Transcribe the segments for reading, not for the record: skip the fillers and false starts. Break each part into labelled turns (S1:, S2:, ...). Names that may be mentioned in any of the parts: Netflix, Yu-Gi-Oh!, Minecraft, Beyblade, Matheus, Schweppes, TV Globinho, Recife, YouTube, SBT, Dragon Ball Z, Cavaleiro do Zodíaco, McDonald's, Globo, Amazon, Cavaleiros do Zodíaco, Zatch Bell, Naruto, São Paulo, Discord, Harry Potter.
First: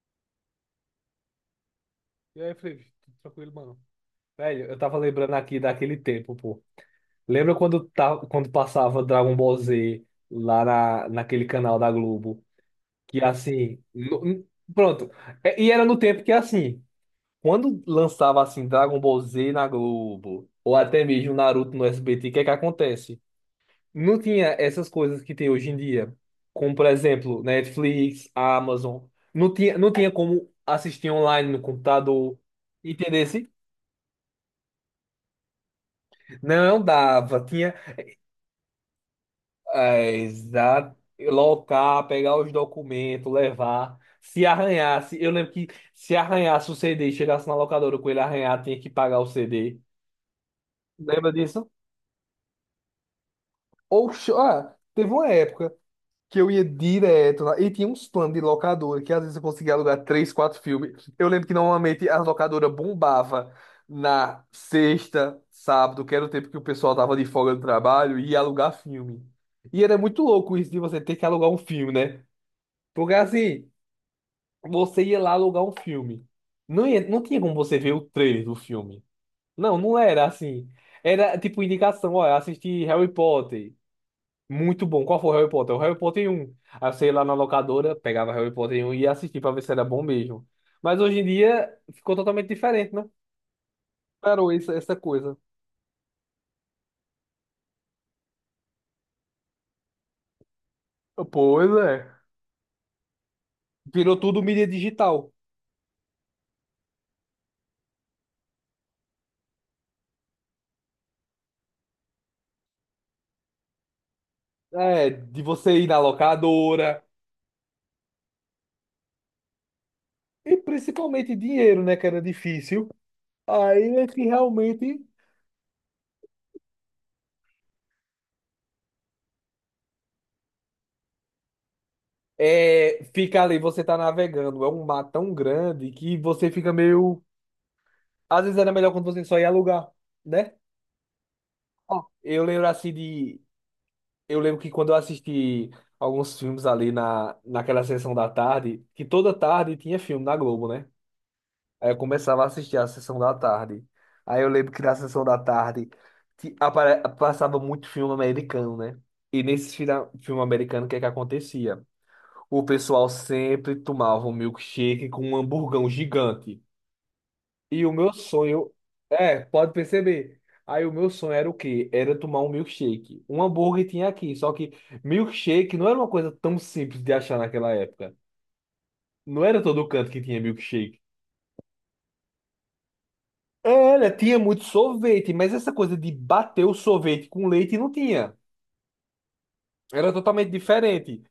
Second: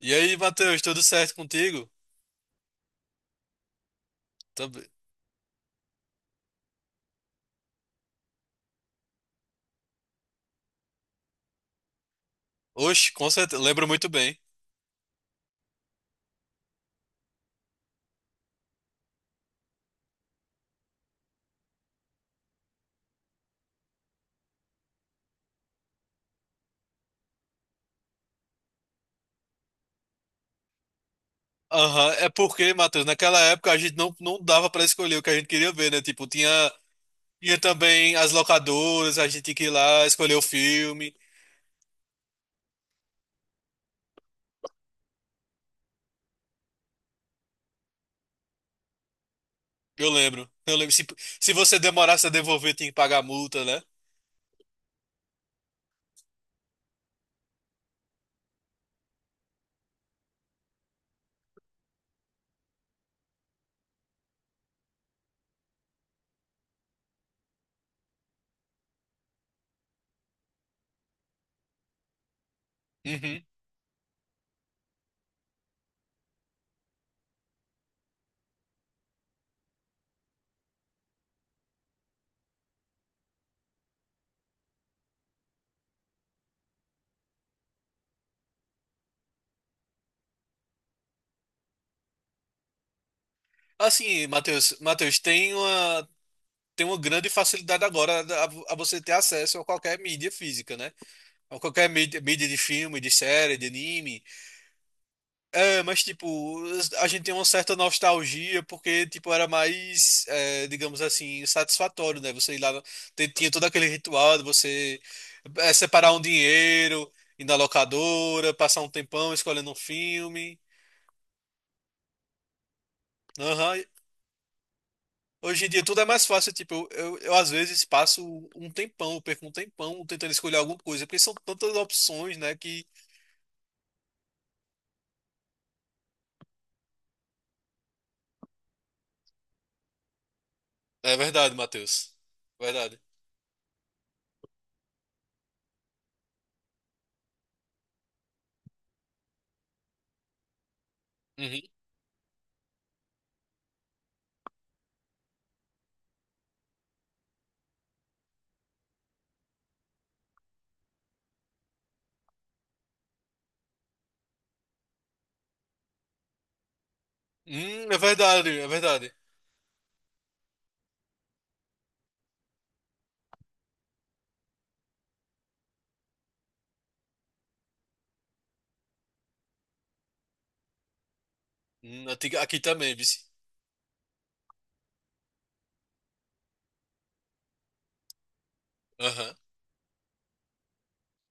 S1: E aí, Matheus, tudo certo contigo?
S2: E aí, Felipe, tudo tranquilo, mano? Velho, eu
S1: Também.
S2: tava lembrando aqui daquele tempo, pô. Lembra quando, tá, quando passava Dragon Ball Z naquele canal da Globo?
S1: Oxe,
S2: Que
S1: com certeza,
S2: assim.
S1: lembro muito bem.
S2: Pronto. E era no tempo que assim. Quando lançava assim Dragon Ball Z na Globo, ou até mesmo Naruto no SBT, o que é que acontece? Não tinha essas coisas que tem hoje em dia. Como, por exemplo, Netflix, Amazon. Não tinha, como assistir online no
S1: Aham, é
S2: computador.
S1: porque, Matheus,
S2: Entendeu?
S1: naquela época a gente não dava pra escolher o que a gente queria ver, né? Tipo, tinha,
S2: Não dava,
S1: tinha
S2: tinha
S1: também as locadoras, a gente tinha que ir lá escolher o filme.
S2: locar, pegar os documentos, levar. Se arranhasse, eu lembro que se arranhasse o CD e chegasse na locadora com ele arranhado, tinha que pagar o CD.
S1: Eu lembro, eu lembro. Se,
S2: Lembra
S1: se
S2: disso?
S1: você demorasse a devolver, tinha que pagar a multa, né?
S2: Ou, ah, teve uma época, que eu ia direto lá. E tinha uns planos de locadora, que às vezes eu conseguia alugar três, quatro filmes. Eu lembro que normalmente a locadora bombava na sexta, sábado, que era o tempo que o pessoal tava de folga do trabalho, e ia alugar filme. E era muito louco isso de você ter que alugar um filme, né? Porque
S1: Uhum.
S2: assim, você ia lá alugar um filme. Não tinha como você ver o trailer do filme. Não, não era assim. Era tipo indicação, olha, assisti Harry Potter. Muito bom. Qual foi o Harry Potter? O Harry Potter 1. Aí você ia lá na locadora, pegava Harry Potter 1 e ia assistir pra ver se era bom mesmo. Mas hoje em dia ficou totalmente diferente, né?
S1: Assim,
S2: Parou essa,
S1: Matheus,
S2: essa
S1: Matheus,
S2: coisa.
S1: tem uma grande facilidade agora a você ter acesso a qualquer mídia física, né? A
S2: Pois
S1: qualquer
S2: é.
S1: mídia de filme, de série, de
S2: Virou
S1: anime.
S2: tudo mídia digital.
S1: É, mas tipo, a gente tem uma certa nostalgia porque tipo era mais, digamos assim, satisfatório, né? Você ir lá, tinha todo aquele ritual de você
S2: É, de você ir na
S1: separar um
S2: locadora.
S1: dinheiro, ir na locadora, passar um tempão escolhendo um
S2: E
S1: filme.
S2: principalmente dinheiro, né? Que era difícil.
S1: Aham.
S2: Aí é que realmente
S1: Hoje em dia tudo é mais fácil, tipo, eu, às vezes passo um tempão, eu perco um tempão tentando escolher alguma coisa, porque são tantas opções, né, que...
S2: é, fica ali, você tá navegando. É um mar tão grande que você fica meio. Às vezes era melhor quando você só ia alugar, né?
S1: É verdade,
S2: Ó,
S1: Matheus.
S2: eu lembro assim
S1: Verdade.
S2: de eu lembro que quando eu assisti alguns filmes ali naquela sessão da tarde, que toda tarde tinha filme na Globo, né?
S1: Uhum.
S2: Aí eu começava a assistir a sessão da tarde. Aí eu lembro que na sessão da tarde passava muito filme americano, né? E nesse filme americano, o que é que acontecia? O pessoal sempre tomava um milkshake com um hamburgão gigante. E o
S1: É
S2: meu
S1: verdade, é
S2: sonho,
S1: verdade.
S2: é, pode perceber. Aí o meu sonho era o quê? Era tomar um milkshake. Um hambúrguer tinha aqui, só que milkshake não era uma coisa tão simples de achar naquela época. Não era todo canto que tinha milkshake.
S1: Aqui também, viu?
S2: Era, tinha muito sorvete, mas essa coisa de bater o sorvete com leite não tinha.
S1: Aham.
S2: Era totalmente diferente.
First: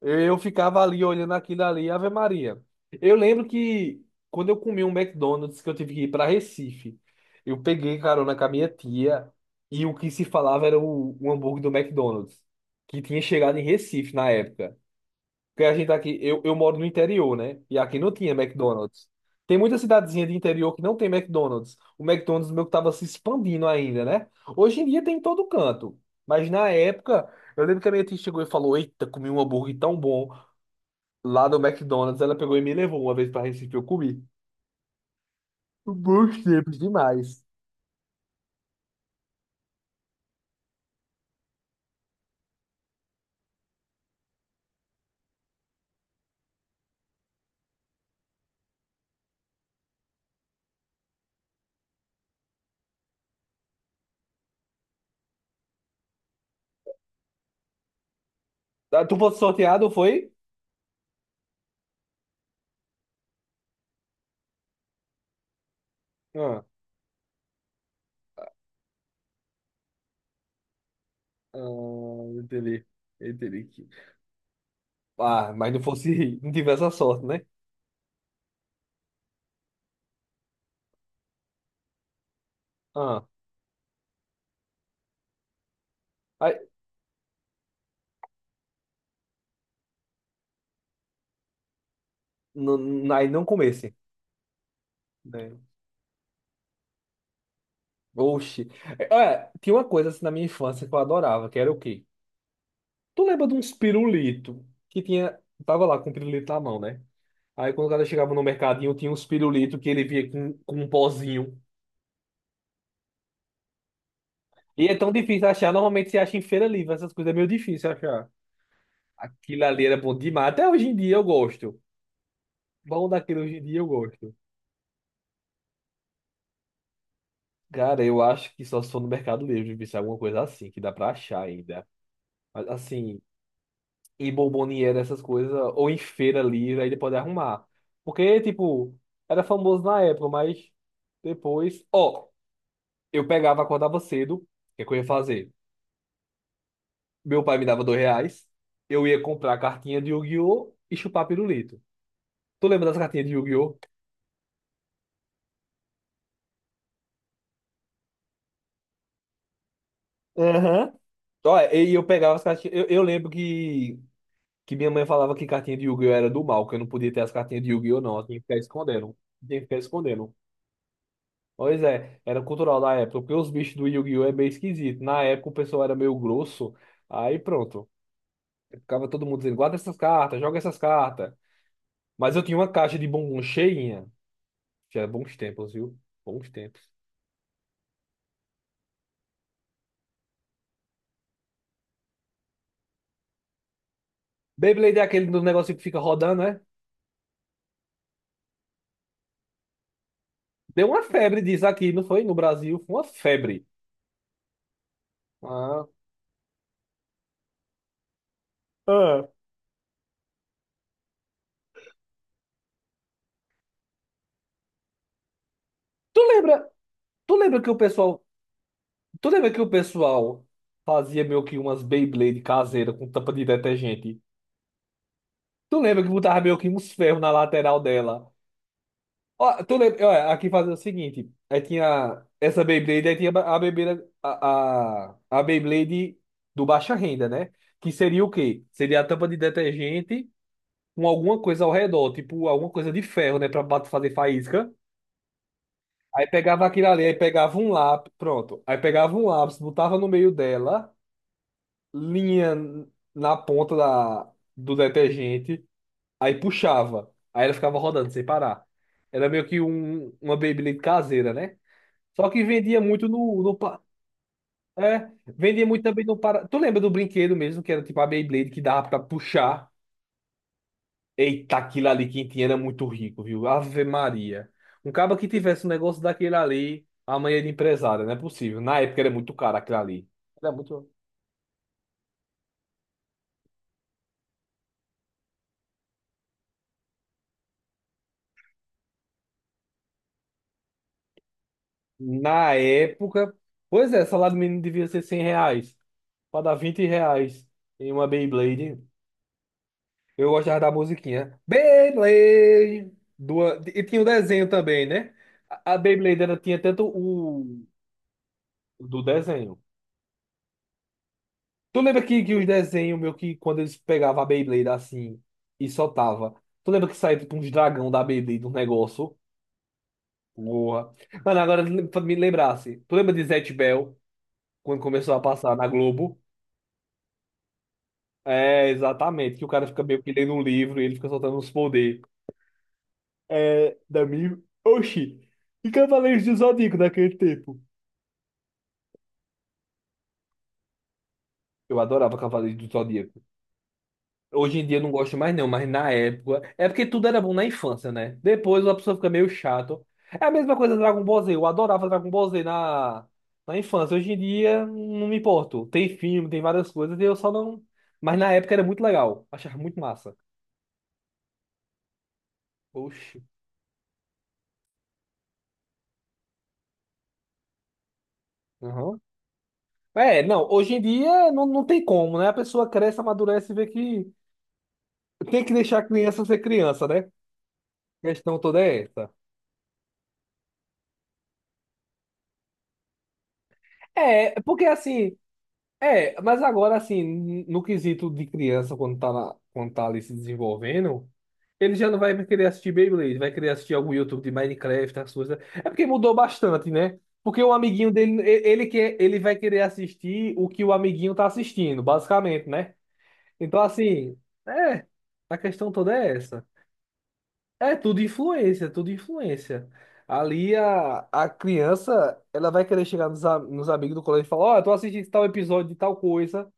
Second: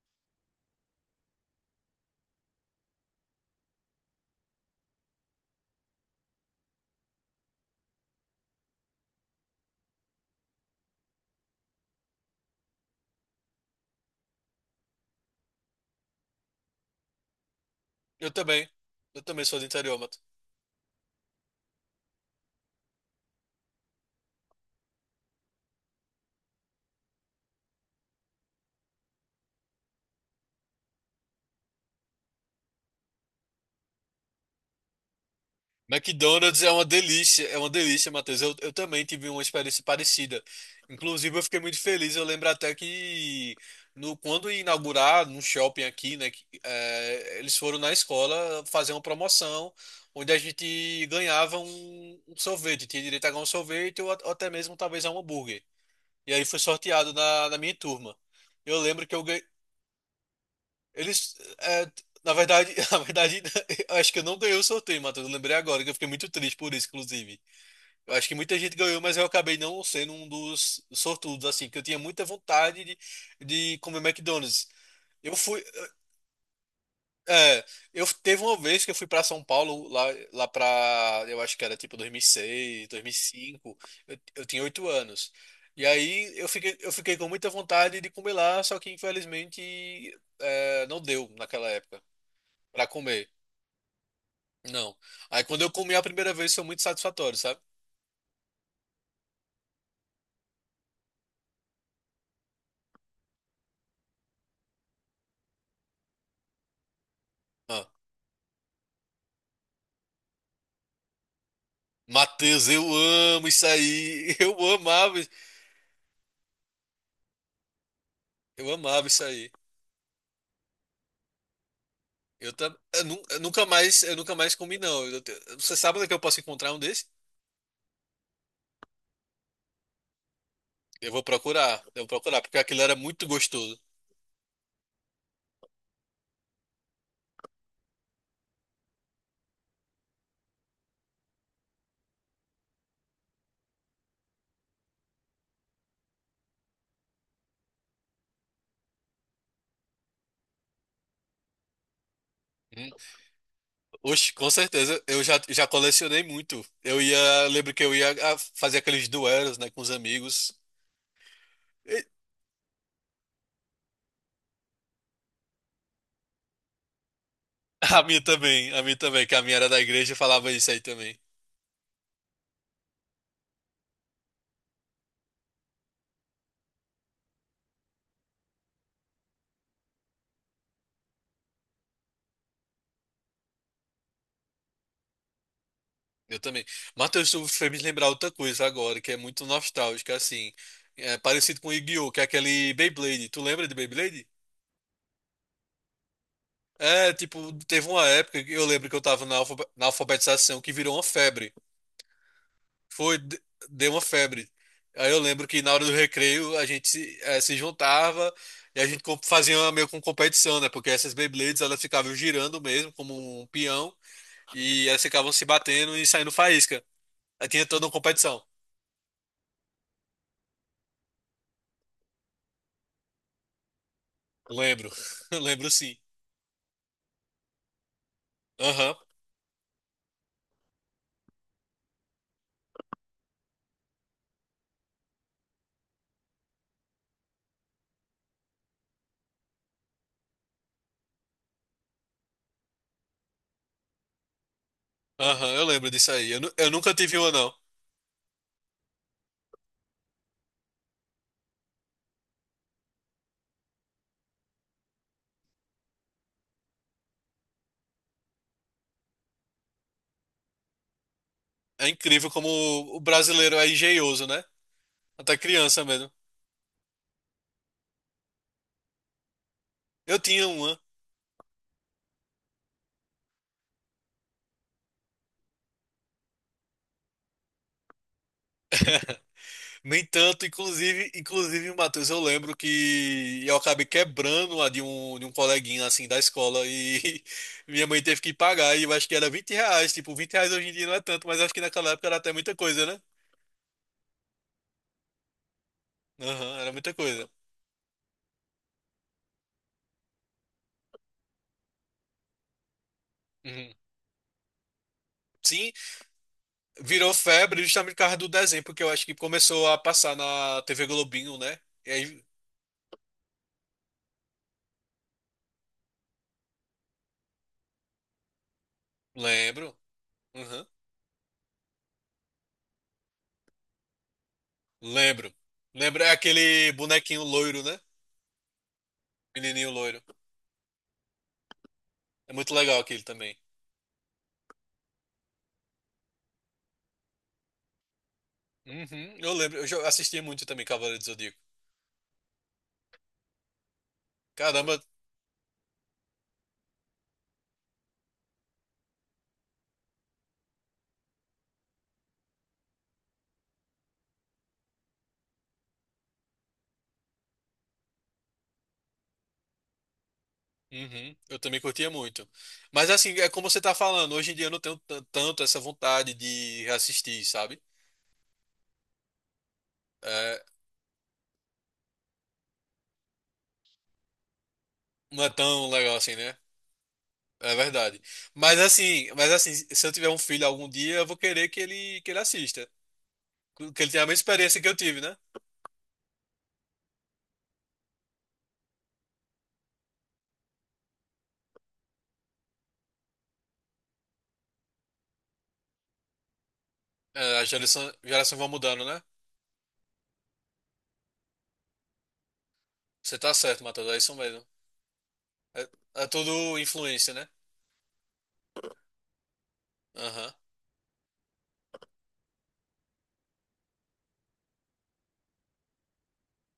S2: Eu ficava ali olhando aquilo ali, Ave Maria. Eu lembro que quando eu comi um McDonald's que eu tive que ir para Recife, eu peguei carona com a minha tia e o que se falava era o hambúrguer do McDonald's, que tinha chegado em Recife na época. Porque a gente aqui, eu moro no interior, né? E aqui não
S1: Eu
S2: tinha
S1: também.
S2: McDonald's.
S1: Eu também
S2: Tem
S1: sou do
S2: muita
S1: interior, Matheus.
S2: cidadezinha de interior que não tem McDonald's. O McDonald's meu que tava se expandindo ainda, né? Hoje em dia tem em todo canto. Mas na época, eu lembro que a minha tia chegou e falou: Eita, comi um hambúrguer tão bom lá do McDonald's. Ela pegou e me levou uma vez pra Recife, eu comi. Bons
S1: McDonald's
S2: tempos demais.
S1: é uma delícia, Matheus. Eu também tive uma experiência parecida. Inclusive, eu fiquei muito feliz. Eu lembro até que no, quando ia inaugurar no shopping aqui, né, que, eles foram na escola fazer uma promoção onde a gente ganhava um sorvete, tinha direito a ganhar um sorvete ou, ou até mesmo talvez a um hambúrguer. E aí foi sorteado na minha turma. Eu
S2: Ah,
S1: lembro que
S2: tu
S1: eu,
S2: foi
S1: ganhei.
S2: sorteado, foi?
S1: Eles. é, Na verdade, na verdade, eu acho que eu não ganhei o sorteio, Matheus. Eu lembrei agora, que eu fiquei muito triste
S2: Ah,
S1: por isso, inclusive. Eu acho que muita gente ganhou, mas eu acabei não sendo um dos sortudos,
S2: ah,
S1: assim, que eu tinha muita vontade
S2: entendi.
S1: de,
S2: Entendi.
S1: de comer McDonald's. Eu
S2: Ah,
S1: fui.
S2: mas não fosse, não tivesse a sorte, né?
S1: É, eu teve uma vez que eu fui pra São Paulo, lá pra. Eu acho que era tipo 2006,
S2: Ah,
S1: cinco. Eu tinha 8 anos. E aí eu
S2: aí,
S1: fiquei, eu fiquei com muita vontade de comer lá, só que infelizmente não deu naquela época. Pra
S2: não,
S1: comer.
S2: aí não comesse.
S1: Não. Aí
S2: Né?
S1: quando eu comi a primeira vez foi muito satisfatório, sabe?
S2: Oxi. É, olha, tinha uma coisa assim na minha infância que eu adorava, que era o quê? Tu lembra de uns pirulito que tinha. Tava lá com o pirulito na mão, né? Aí
S1: Ah,
S2: quando o cara chegava no mercadinho, tinha uns pirulito que ele via com um pozinho.
S1: Matheus, eu amo isso aí. Eu
S2: E é tão
S1: amava,
S2: difícil achar. Normalmente você acha em feira livre, essas coisas é meio difícil achar.
S1: eu amava isso aí.
S2: Aquilo ali era bom demais. Até hoje em dia eu gosto.
S1: Eu, tam, eu,
S2: Bom
S1: nu-
S2: daquele hoje em dia eu
S1: eu nunca
S2: gosto.
S1: mais comi não. Você sabe onde é que eu posso encontrar um desse?
S2: Cara, eu acho que só se for no Mercado Livre, se é alguma coisa assim, que dá
S1: Eu
S2: pra
S1: vou
S2: achar
S1: procurar,
S2: ainda.
S1: eu vou procurar, porque
S2: Mas
S1: aquilo era
S2: assim,
S1: muito gostoso.
S2: e bomboniera, essas coisas, ou em feira livre, aí ele pode arrumar. Porque, tipo, era famoso na época, mas depois. Ó, eu pegava, acordava cedo, o que é que eu ia fazer? Meu pai me dava R$ 2, eu ia comprar cartinha de Yu-Gi-Oh! E chupar pirulito. Tu lembra
S1: Hum.
S2: das cartinhas de Yu-Gi-Oh?
S1: Oxe, com certeza, eu já colecionei muito. Lembro que eu ia fazer aqueles duelos, né, com os amigos.
S2: Aham. Ó, e
S1: E-
S2: eu pegava as cartinhas. Eu lembro que minha mãe falava que cartinha de Yu-Gi-Oh! Era do mal, que eu não podia ter as cartinhas de Yu-Gi-Oh! Não, eu tinha que ficar
S1: A minha
S2: escondendo.
S1: também, que a minha
S2: Tinha que
S1: era
S2: ficar
S1: da igreja e
S2: escondendo.
S1: falava isso aí também.
S2: Pois é, era cultural da época, porque os bichos do Yu-Gi-Oh! É meio esquisito. Na época o pessoal era meio grosso, aí pronto. Ficava todo mundo dizendo, guarda essas cartas, joga essas cartas. Mas eu tinha uma caixa de bombom cheinha. Já bons tempos, viu?
S1: Eu
S2: Bons
S1: também.
S2: tempos.
S1: Matheus, tu fez me lembrar outra coisa agora, que é muito nostálgica, assim. É parecido com Yu-Gi-Oh!, que é aquele Beyblade. Tu lembra de Beyblade?
S2: Beyblade é aquele do negócio que fica rodando, né?
S1: É, tipo, teve uma época que eu lembro que eu tava na alfabetização que
S2: Deu
S1: virou uma
S2: uma febre
S1: febre.
S2: disso aqui, não foi? No Brasil, foi uma
S1: Foi,
S2: febre.
S1: deu uma febre. Aí eu lembro que na hora
S2: Ah.
S1: do recreio a gente se juntava e a gente
S2: Ah.
S1: fazia uma meio com competição, né? Porque essas Beyblades elas ficavam girando mesmo, como um peão, e elas ficavam se batendo e
S2: Tu
S1: saindo
S2: lembra,
S1: faísca.
S2: tu
S1: Aí
S2: lembra
S1: tinha
S2: que o
S1: toda uma
S2: pessoal,
S1: competição.
S2: tu lembra que o pessoal fazia meio que umas Beyblade caseira com tampa de detergente?
S1: Lembro, lembro
S2: Tu
S1: sim.
S2: lembra que botava meio que uns ferros na lateral dela?
S1: Aham,
S2: Ó, tu lembra? Ó, aqui fazia o seguinte: aí tinha essa Beyblade, aí tinha a Beyblade, a Beyblade do baixa renda, né? Que seria o quê? Seria a tampa de detergente com alguma coisa ao redor, tipo alguma coisa de ferro, né? Pra fazer faísca.
S1: aham, eu lembro disso
S2: Aí
S1: aí. Eu, nu-
S2: pegava
S1: eu
S2: aquilo
S1: nunca
S2: ali, aí
S1: tive uma, não.
S2: pegava um lápis, pronto. Aí pegava um lápis, botava no meio dela, linha na ponta do detergente. Aí puxava. Aí ela ficava rodando sem parar. Era meio que uma Beyblade caseira, né?
S1: É
S2: Só
S1: incrível
S2: que
S1: como
S2: vendia
S1: o
S2: muito no, no
S1: brasileiro é
S2: pa-
S1: engenhoso, né?
S2: é,
S1: Até
S2: vendia muito
S1: criança
S2: também
S1: mesmo.
S2: no para. Tu lembra do brinquedo mesmo, que era tipo a Beyblade que dava pra puxar?
S1: Eu tinha uma.
S2: Eita, aquilo ali quem tinha era muito rico, viu? Ave Maria. Um cara que tivesse um negócio daquele ali, amanhã de empresário, não é possível. Na época era muito caro aquilo
S1: Nem
S2: ali.
S1: tanto,
S2: Era muito.
S1: inclusive, Matheus, eu lembro que eu acabei quebrando a de um coleguinha, assim, da escola e minha mãe teve que pagar e eu acho que era R$ 20. Tipo, 20 reais hoje em dia não é tanto, mas acho que naquela época era até muita
S2: Na
S1: coisa, né?
S2: época. Pois é, salário mínimo devia ser R$ 100. Pra dar
S1: Aham, era
S2: 20
S1: muita coisa.
S2: reais em uma Beyblade. Eu gostava da musiquinha. Beyblade! Do,
S1: Uhum.
S2: e tinha o desenho também, né?
S1: Sim,
S2: A Beyblade era, tinha tanto
S1: virou febre
S2: o
S1: justamente por causa do desenho, porque eu
S2: do
S1: acho que
S2: desenho.
S1: começou a passar na TV Globinho, né?
S2: Tu
S1: E
S2: lembra
S1: aí
S2: que os desenhos, meu, que quando eles pegavam a Beyblade assim e soltava. Tu lembra que saía tipo uns dragão da Beyblade, um negócio?
S1: lembro. Uhum.
S2: Porra. Mano, agora pra me lembrasse. Tu lembra de Zatch Bell, quando começou a
S1: Lembro.
S2: passar na
S1: Lembro, é
S2: Globo?
S1: aquele bonequinho loiro, né?
S2: É, exatamente. Que o cara
S1: Menininho
S2: fica
S1: loiro.
S2: meio que lendo um livro e ele fica soltando uns poderes.
S1: É muito legal aquele também.
S2: É, da minha. Oxi! E Cavaleiros do Zodíaco naquele tempo?
S1: Uhum. Eu lembro, assistia muito também Cavaleiro do Zodíaco.
S2: Eu adorava Cavaleiros do Zodíaco. Hoje em
S1: Caramba,
S2: dia eu não gosto mais não, mas na época... É porque tudo era bom na infância, né? Depois a pessoa fica meio chato. É a mesma coisa Dragon Ball Z. Eu adorava Dragon Ball Z na, na infância. Hoje em dia não me importo. Tem filme, tem várias coisas e eu só não... Mas na época era muito legal. Achava muito massa.
S1: uhum. Eu também curtia muito. Mas assim,
S2: Oxi.
S1: é como você tá falando, hoje em dia eu não tenho tanto essa vontade de assistir, sabe?
S2: Aham. É,
S1: É,
S2: não. Hoje em dia não, não tem como, né? A pessoa cresce, amadurece e vê que...
S1: não é
S2: Tem que
S1: tão
S2: deixar a
S1: legal assim,
S2: criança
S1: né?
S2: ser criança, né? A
S1: É verdade.
S2: questão
S1: Mas
S2: toda é
S1: assim,
S2: essa.
S1: mas assim, se eu tiver um filho algum dia, eu vou querer que ele assista, que ele tenha a mesma
S2: É,
S1: experiência
S2: porque
S1: que eu tive, né?
S2: assim, é, mas agora assim, no quesito de criança, quando tá, quando tá ali se desenvolvendo, ele já não vai querer assistir Beyblade, vai querer assistir algum YouTube de Minecraft, as coisas. É porque mudou bastante, né?
S1: É,
S2: Porque
S1: As
S2: o amiguinho
S1: gerações
S2: dele,
S1: geração vai
S2: ele
S1: mudando,
S2: quer,
S1: né?
S2: ele vai querer assistir o que o amiguinho tá assistindo, basicamente, né?
S1: Você tá
S2: Então
S1: certo, Matheus, é isso
S2: assim,
S1: mesmo.
S2: é, a
S1: É,
S2: questão toda
S1: é
S2: é essa.
S1: tudo influência, né?
S2: É tudo influência, é tudo influência.
S1: Aham.
S2: Ali a criança, ela vai querer chegar nos, nos amigos do colégio e falar, ó, eu tô assistindo tal episódio de tal coisa.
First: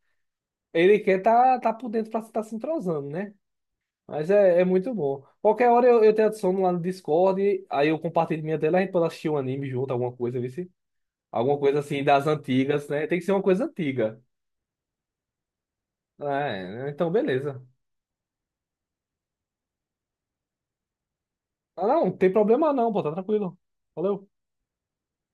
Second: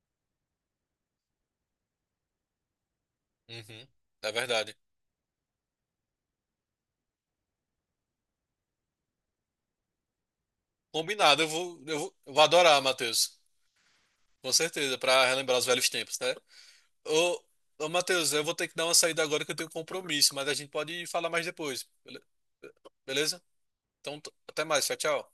S2: Ele quer tá, tá por dentro pra estar se entrosando, né?
S1: Uhum.
S2: Mas
S1: É
S2: é, é
S1: verdade.
S2: muito bom. Qualquer hora eu te adiciono lá no Discord, aí eu compartilho minha tela, a gente pode assistir um anime junto, alguma coisa, vê se-
S1: Combinado, eu
S2: alguma coisa
S1: vou, eu
S2: assim
S1: vou,
S2: das
S1: eu vou adorar,
S2: antigas, né? Tem que ser
S1: Matheus.
S2: uma coisa antiga.
S1: Com certeza, pra relembrar os velhos tempos, né?
S2: É, então
S1: Ô,
S2: beleza.
S1: ô, Matheus, eu vou ter que dar uma saída agora que eu tenho um compromisso, mas a gente pode falar mais
S2: Ah,
S1: depois,
S2: não, não tem problema não, pô, tá
S1: beleza?
S2: tranquilo.
S1: Então,
S2: Valeu.
S1: até mais, tchau, tchau.